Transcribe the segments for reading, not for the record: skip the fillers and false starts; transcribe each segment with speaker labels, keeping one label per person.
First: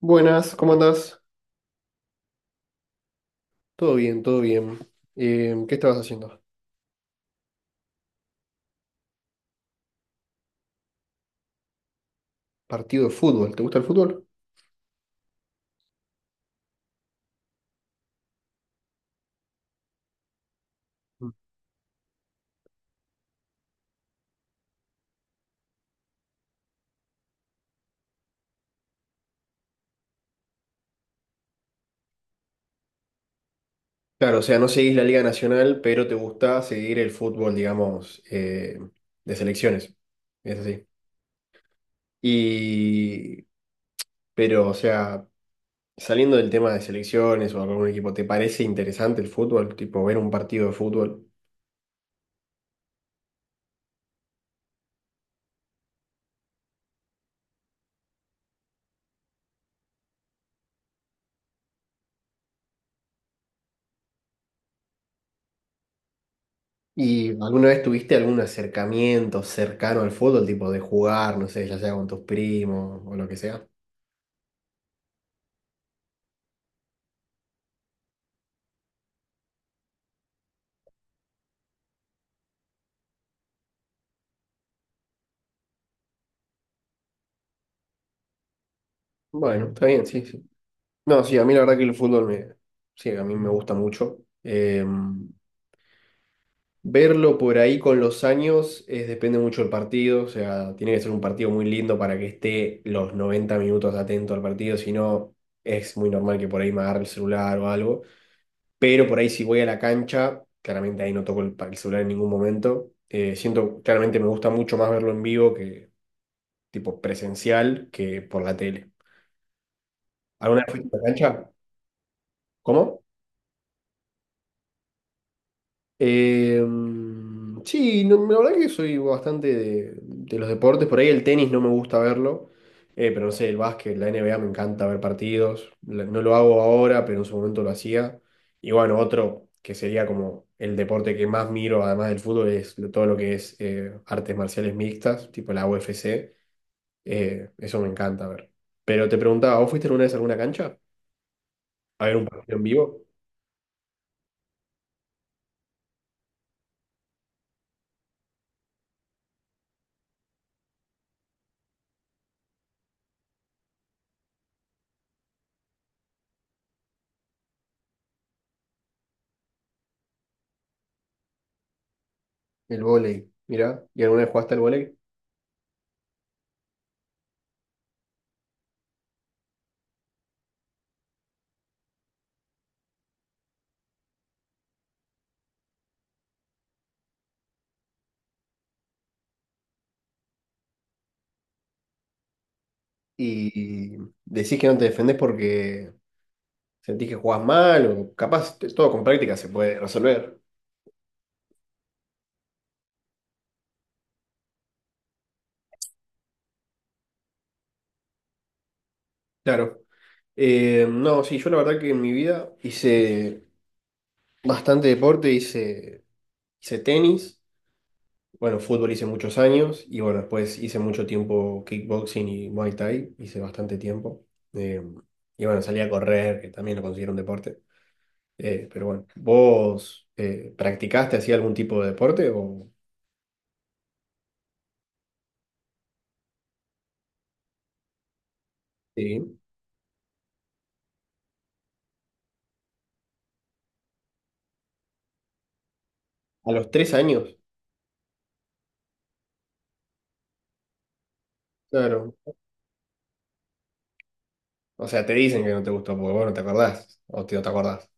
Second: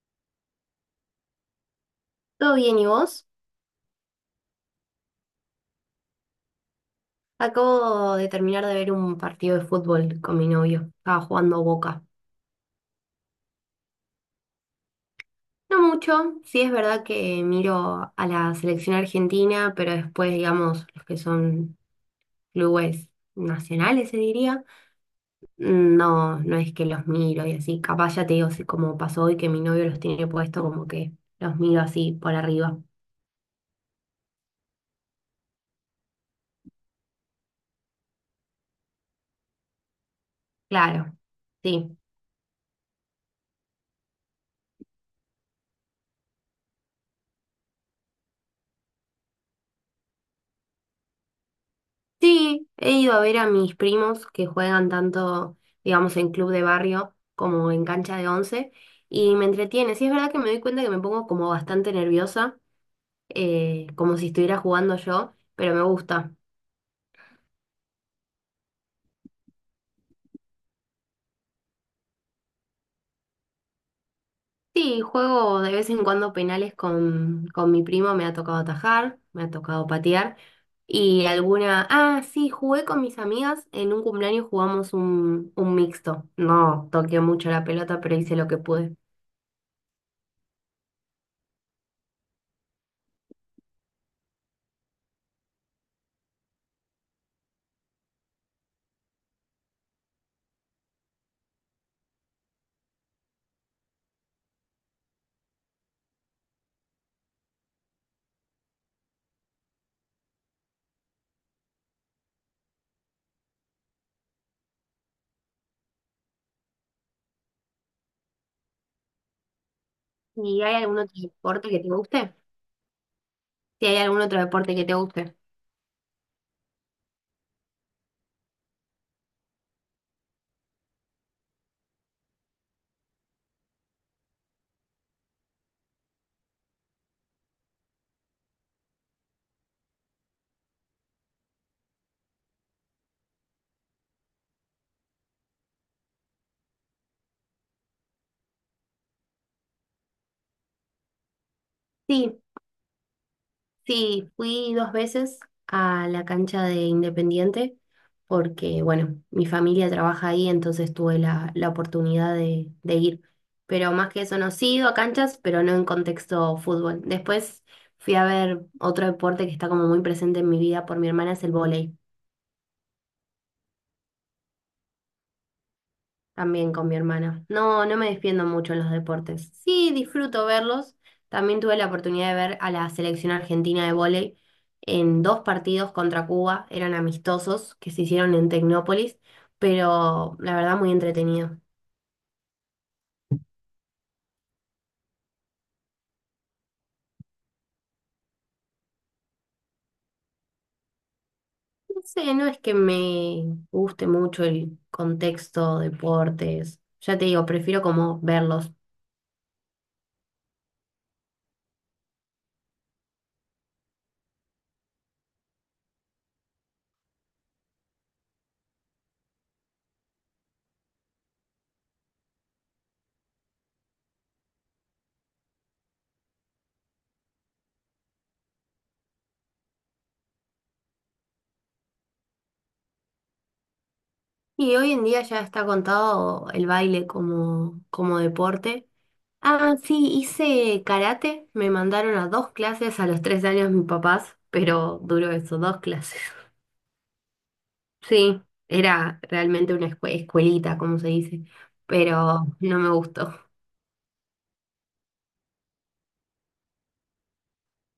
Speaker 1: Buenas, ¿cómo andás?
Speaker 2: ¿Todo bien y vos?
Speaker 1: Todo bien, todo bien. ¿Qué estabas haciendo?
Speaker 2: Acabo de terminar de ver un partido de fútbol con mi novio. Estaba jugando Boca.
Speaker 1: Partido de fútbol, ¿te gusta el fútbol?
Speaker 2: No mucho, sí es verdad que miro a la selección argentina, pero después, digamos, los que son clubes nacionales, se diría, no, no es que los miro y así. Capaz ya te digo, así como pasó hoy que mi novio los tiene puesto, como que los miro así por arriba.
Speaker 1: Claro, o sea, no seguís la Liga Nacional, pero te gusta seguir el fútbol, digamos, de selecciones. Es así.
Speaker 2: Claro, sí.
Speaker 1: Y, o sea, saliendo del tema de selecciones o algún equipo, ¿te parece interesante el fútbol? Tipo, ver un partido de fútbol.
Speaker 2: Sí, he ido a ver a mis primos que juegan tanto, digamos, en club de barrio como en cancha de 11 y me entretiene. Sí, es verdad que me doy cuenta que me pongo como bastante nerviosa, como si estuviera jugando yo, pero me gusta.
Speaker 1: ¿Y alguna vez tuviste algún acercamiento cercano al fútbol, tipo de jugar, no sé, ya sea con tus primos o lo que sea?
Speaker 2: Sí, juego de vez en cuando penales con mi primo, me ha tocado atajar, me ha tocado patear y Ah, sí, jugué con mis amigas, en un cumpleaños jugamos un mixto. No toqué mucho la pelota, pero hice lo que pude.
Speaker 1: Bueno, está bien, sí, sí. No, sí, a mí la verdad que el sí, a mí me gusta mucho. Verlo por ahí con los años es, depende mucho del partido, o sea, tiene que ser un partido muy lindo para que esté los 90 minutos atento al partido, si no es muy normal que por ahí me agarre el celular o algo. Pero por ahí si voy a la cancha, claramente ahí no toco el, el celular en ningún momento. Siento, claramente me gusta mucho más verlo en vivo, que tipo presencial, que por la tele.
Speaker 2: ¿Y
Speaker 1: ¿Alguna vez
Speaker 2: hay
Speaker 1: fuiste
Speaker 2: algún
Speaker 1: a la
Speaker 2: otro
Speaker 1: cancha?
Speaker 2: deporte que te guste?
Speaker 1: ¿Cómo?
Speaker 2: Si hay algún otro deporte que te guste.
Speaker 1: Sí, la verdad que soy bastante de los deportes. Por ahí el tenis no me gusta verlo, pero no sé, el básquet, la NBA me encanta ver partidos. No lo hago ahora, pero en su momento lo hacía. Y bueno, otro que sería como el deporte que más miro, además del fútbol, es todo lo que es artes marciales mixtas, tipo la UFC. Eso me encanta ver. Pero te preguntaba, ¿vos fuiste alguna vez a alguna cancha? ¿A ver un
Speaker 2: Sí,
Speaker 1: partido en vivo?
Speaker 2: sí, fui dos veces a la cancha de Independiente porque, bueno, mi familia trabaja ahí, entonces tuve la oportunidad de ir. Pero más que eso, no, sí he ido a canchas, pero no en contexto fútbol. Después fui a ver otro deporte que está como muy presente en mi vida por mi hermana, es el vóley.
Speaker 1: El vóley, mira. ¿Y alguna vez jugaste al vóley?
Speaker 2: También con mi hermana. No, no me defiendo mucho en los deportes. Sí, disfruto verlos. También tuve la oportunidad de ver a la selección argentina de vóley en dos partidos contra Cuba. Eran amistosos que se hicieron en Tecnópolis, pero la verdad muy entretenido.
Speaker 1: Y decís que no te defendés porque sentís que jugás mal, o capaz todo con práctica se puede resolver.
Speaker 2: No sé, no es que me guste mucho el contexto, deportes. Ya te digo, prefiero como verlos.
Speaker 1: Claro. No, sí, yo la verdad que en mi vida hice bastante hice tenis, bueno, fútbol hice muchos años y bueno, después hice mucho tiempo kickboxing y Muay Thai, hice bastante tiempo. Eh, y bueno, salí a correr, que también lo considero un deporte. Pero bueno, ¿vos practicaste así algún tipo de deporte o
Speaker 2: Y hoy en día ya está contado el baile como, como deporte.
Speaker 1: sí?
Speaker 2: Ah, sí, hice karate. Me mandaron a dos clases a los 3 años mis papás, pero duró eso, dos clases.
Speaker 1: A los 3 años.
Speaker 2: Sí, era realmente una escuelita, como se dice,
Speaker 1: Claro.
Speaker 2: pero no me gustó.
Speaker 1: O sea, te dicen que no te gustó porque vos no te acordás. No te acordás.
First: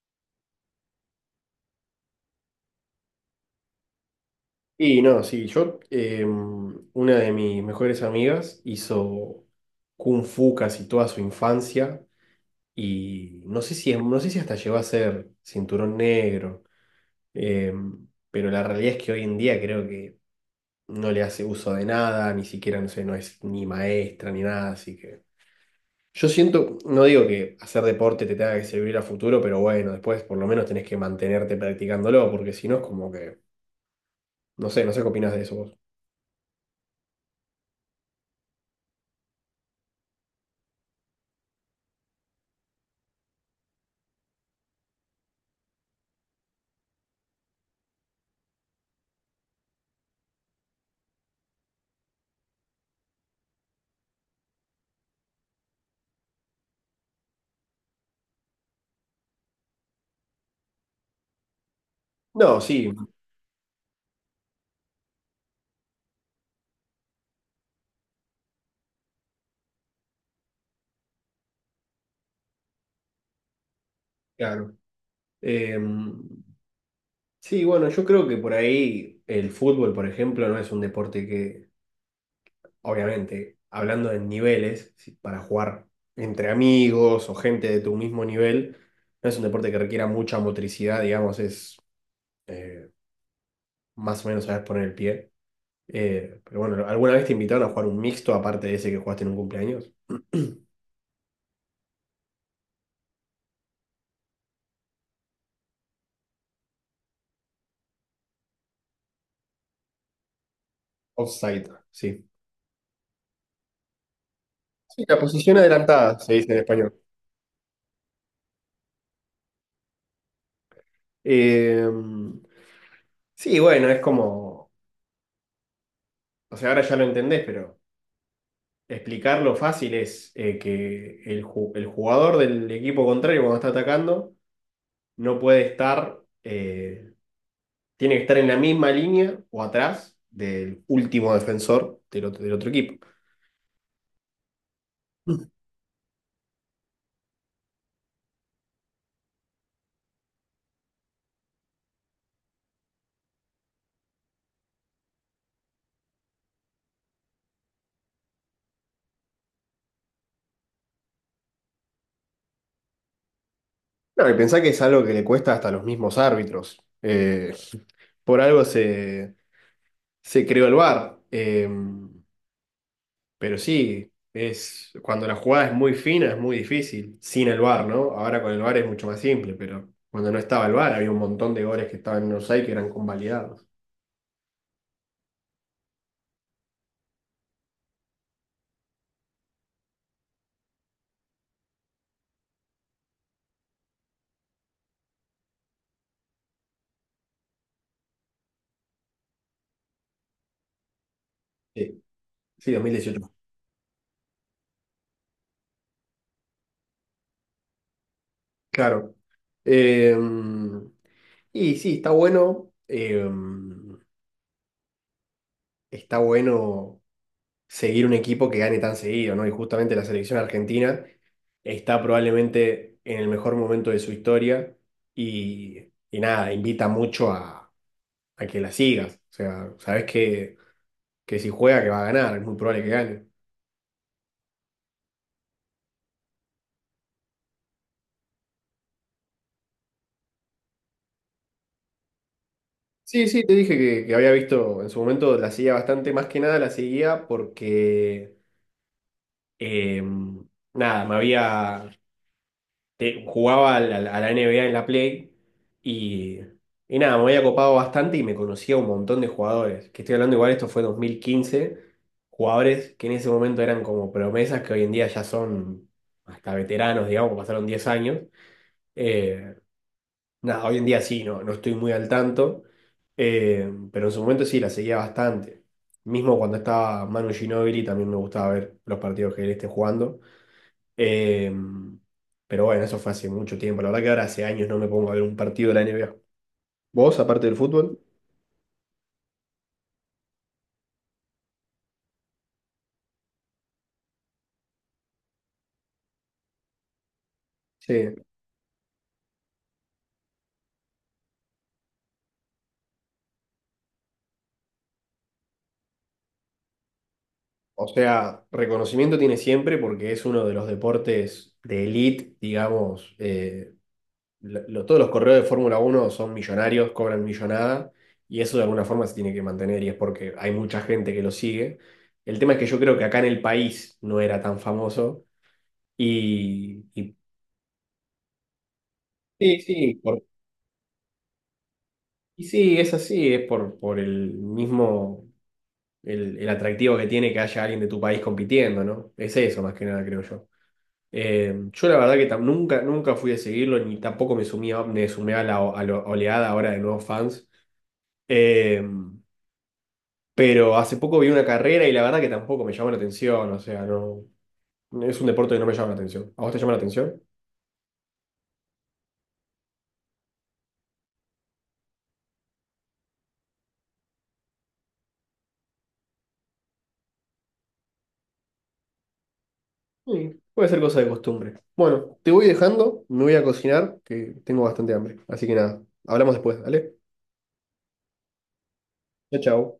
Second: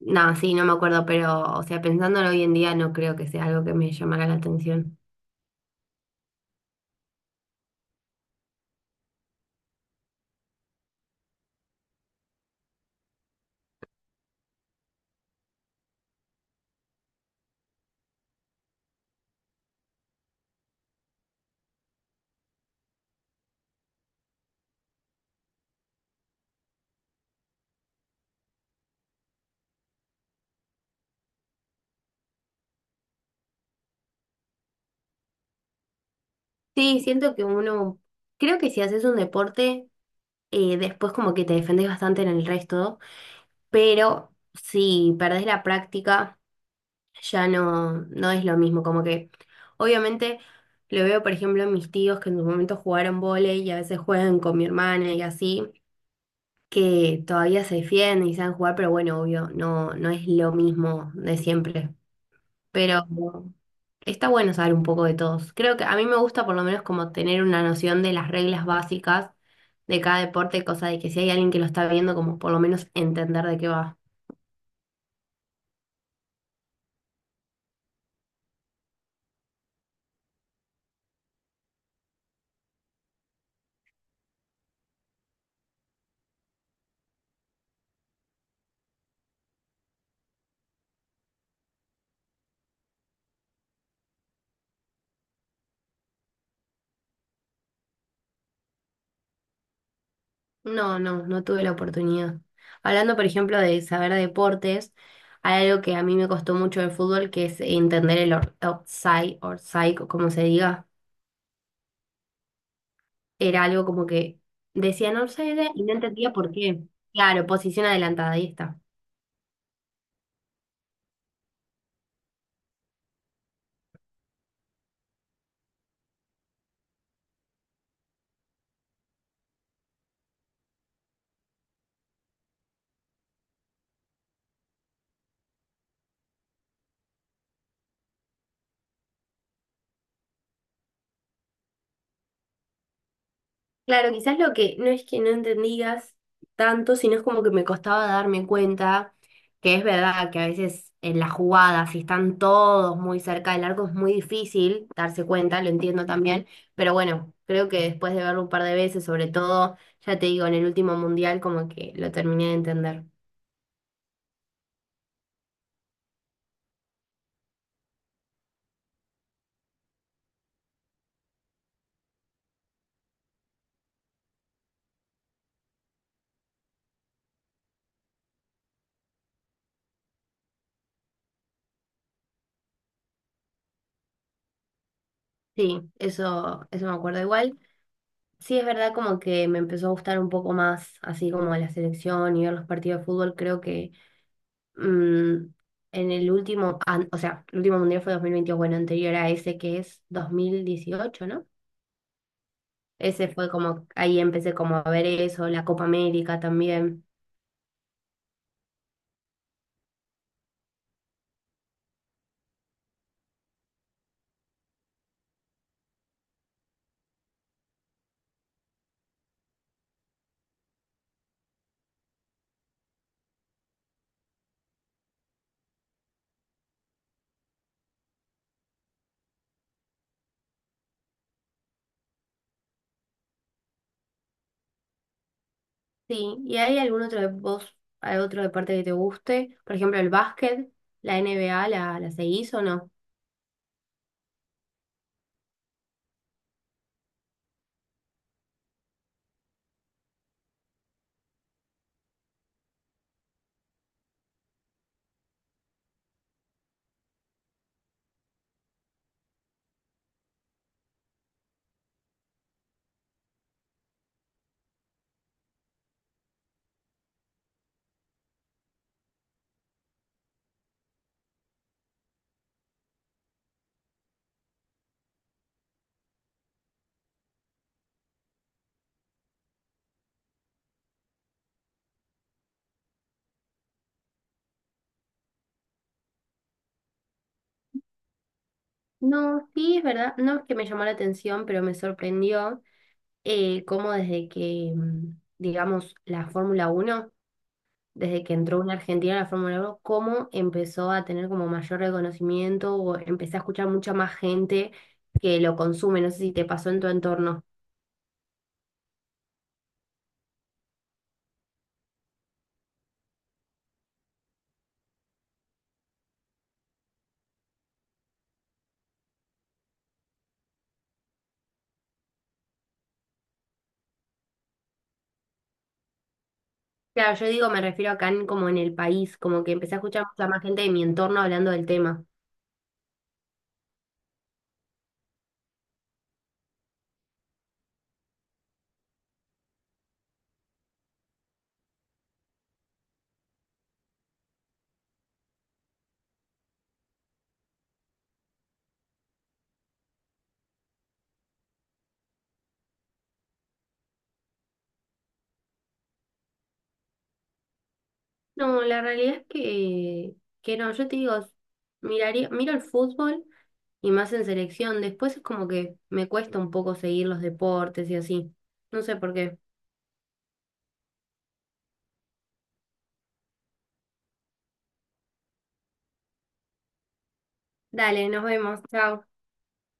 Speaker 2: No, sí, no me acuerdo, pero, o sea, pensándolo hoy en día, no creo que sea algo que me llamara la atención.
Speaker 1: Y no, sí, yo, una de mis mejores amigas hizo Kung Fu casi toda su infancia. Y no sé si hasta llegó a ser cinturón negro. eh, pero la realidad es que hoy en día creo que no le hace uso de nada, ni siquiera, no sé, no es ni maestra ni nada, así que. Yo siento, no digo que hacer deporte te tenga que servir a futuro, pero bueno, después por lo menos tenés que mantenerte practicándolo, porque si no es como que, no sé, no sé qué opinás de eso vos.
Speaker 2: Sí, siento que uno, creo que si haces un deporte, después como que te defendés bastante en el resto, pero si perdés la práctica ya no, no es lo mismo, como que obviamente lo veo, por ejemplo, en mis tíos que en su momento jugaron vóley y a veces juegan con mi hermana y así, que todavía se defienden y saben jugar, pero bueno, obvio, no, no es lo mismo de siempre.
Speaker 1: No, sí,
Speaker 2: Pero está bueno saber un poco de todos. Creo que a mí me gusta por lo menos como tener una noción de las reglas básicas de cada deporte, cosa de que si hay alguien que lo está viendo, como por lo menos entender de qué va.
Speaker 1: claro. Eh, sí, bueno, yo creo que por ahí el fútbol, por ejemplo, no es un deporte que, obviamente, hablando de niveles, para jugar entre amigos o gente de tu mismo nivel, no es un deporte que requiera mucha motricidad, digamos, es eh, más o menos saber poner el pie. Pero bueno, ¿alguna vez te invitaron a jugar un mixto aparte de ese que jugaste en un cumpleaños?
Speaker 2: No, no, no tuve la oportunidad. Hablando, por ejemplo, de saber deportes, hay algo que a mí me costó mucho del fútbol, que es entender el offside, side o como se diga.
Speaker 1: Offside, sí.
Speaker 2: Era algo como que
Speaker 1: Sí,
Speaker 2: decían
Speaker 1: la posición
Speaker 2: offside y no
Speaker 1: adelantada,
Speaker 2: entendía
Speaker 1: se
Speaker 2: por
Speaker 1: dice en
Speaker 2: qué.
Speaker 1: español.
Speaker 2: Claro, posición adelantada, ahí está.
Speaker 1: Eh, sí, bueno, es como, o sea, ahora ya lo entendés, pero explicarlo fácil es que el jugador del equipo contrario cuando está atacando no puede estar, tiene que estar en la misma línea o atrás del último defensor del otro equipo.
Speaker 2: Claro, quizás lo que no es que no entendías tanto, sino es como que me costaba darme cuenta que es verdad que a veces en las jugadas, si están todos muy cerca del arco, es muy difícil darse cuenta, lo entiendo también, pero bueno, creo que después de verlo un par de veces, sobre todo, ya te digo, en el último mundial, como que lo terminé de entender.
Speaker 1: No, y pensá que es algo que le cuesta hasta a los mismos árbitros. Por algo se creó el VAR. Pero sí, es, cuando la jugada es muy fina es muy difícil, sin el VAR, ¿no? Ahora con el VAR es mucho más simple, pero cuando no estaba el VAR había un montón de goles que estaban en offside que eran convalidados.
Speaker 2: Sí, eso me acuerdo igual. Sí, es verdad como que me empezó a gustar un poco más, así como la selección y ver los partidos de fútbol, creo que mm, en el último, o sea, el último mundial fue 2022, bueno, anterior a ese que es 2018, ¿no?
Speaker 1: Sí, sí, dos mil
Speaker 2: Ese
Speaker 1: dieciocho
Speaker 2: fue como, ahí empecé como a ver eso, la Copa América también.
Speaker 1: Claro. Eh, y sí, está bueno. Está bueno seguir un equipo que gane tan seguido, ¿no? Y justamente la selección argentina está probablemente en el mejor momento de su historia y, y nada, invita mucho a que la sigas. O sea, sabes que si juega que va a ganar, es muy probable que gane.
Speaker 2: Sí, ¿y hay algún otro de vos, hay otro deporte que te guste? Por ejemplo, el básquet, la NBA, ¿la seguís o no?
Speaker 1: Sí, sí, te dije que había visto en su momento, la seguía bastante, más que nada la seguía porque, eh, nada, jugaba a la NBA en la Play y, y nada, me había copado bastante y me conocía un montón de jugadores. Que estoy hablando igual, esto fue 2015, jugadores que en ese momento eran como promesas que hoy en día ya son hasta veteranos, digamos, pasaron 10 años. Eh, Nada, hoy en día sí, no, no estoy muy al tanto, pero en su momento sí, la seguía bastante. Mismo cuando estaba Manu Ginóbili también me gustaba ver los partidos que él esté jugando. Eh, pero bueno, eso fue hace mucho tiempo. La verdad que ahora hace años no me pongo a ver un partido de la NBA. ¿Vos, aparte del fútbol?
Speaker 2: No, sí, es verdad, no es que me llamó la atención, pero me sorprendió cómo desde que, digamos, la Fórmula 1
Speaker 1: Sí.
Speaker 2: desde que entró una argentina a la Fórmula 1 cómo empezó a tener como mayor reconocimiento o empecé a escuchar mucha más gente que lo consume. No sé si te pasó en tu entorno.
Speaker 1: O sea, reconocimiento tiene siempre porque es uno de los deportes de elite, digamos. Todos los correos de Fórmula uno son millonarios, cobran millonada y eso de alguna forma se tiene que mantener y es porque hay mucha gente que lo sigue. El tema es que yo creo que acá en el país no era tan famoso y... y-
Speaker 2: Claro, yo digo, me refiero acá como en el país, como que
Speaker 1: Sí,
Speaker 2: empecé a
Speaker 1: sí.
Speaker 2: escuchar mucha más gente de mi entorno hablando del tema.
Speaker 1: Y sí, es así, es por el el atractivo que tiene que haya alguien de tu país compitiendo, ¿no? Es eso más que nada, creo yo. Yo la verdad que nunca, nunca fui a seguirlo, ni tampoco me sumé a la, a la oleada ahora de nuevos fans. Eh, pero hace poco vi una carrera y la verdad que tampoco me llamó la atención, o sea, no, es un deporte que no me llama la atención. ¿A vos te llama la atención?
Speaker 2: No, la realidad es que, no, yo te digo, miraría, miro el fútbol y más en selección. Después es como que me cuesta un poco seguir los deportes y así. No sé por qué.
Speaker 1: Sí, puede ser cosa de costumbre. Bueno, te voy dejando, me voy a cocinar, que tengo bastante hambre. Así que nada, hablamos después, ¿vale?
Speaker 2: Dale, nos vemos. Chao.
Speaker 1: Chao, chao.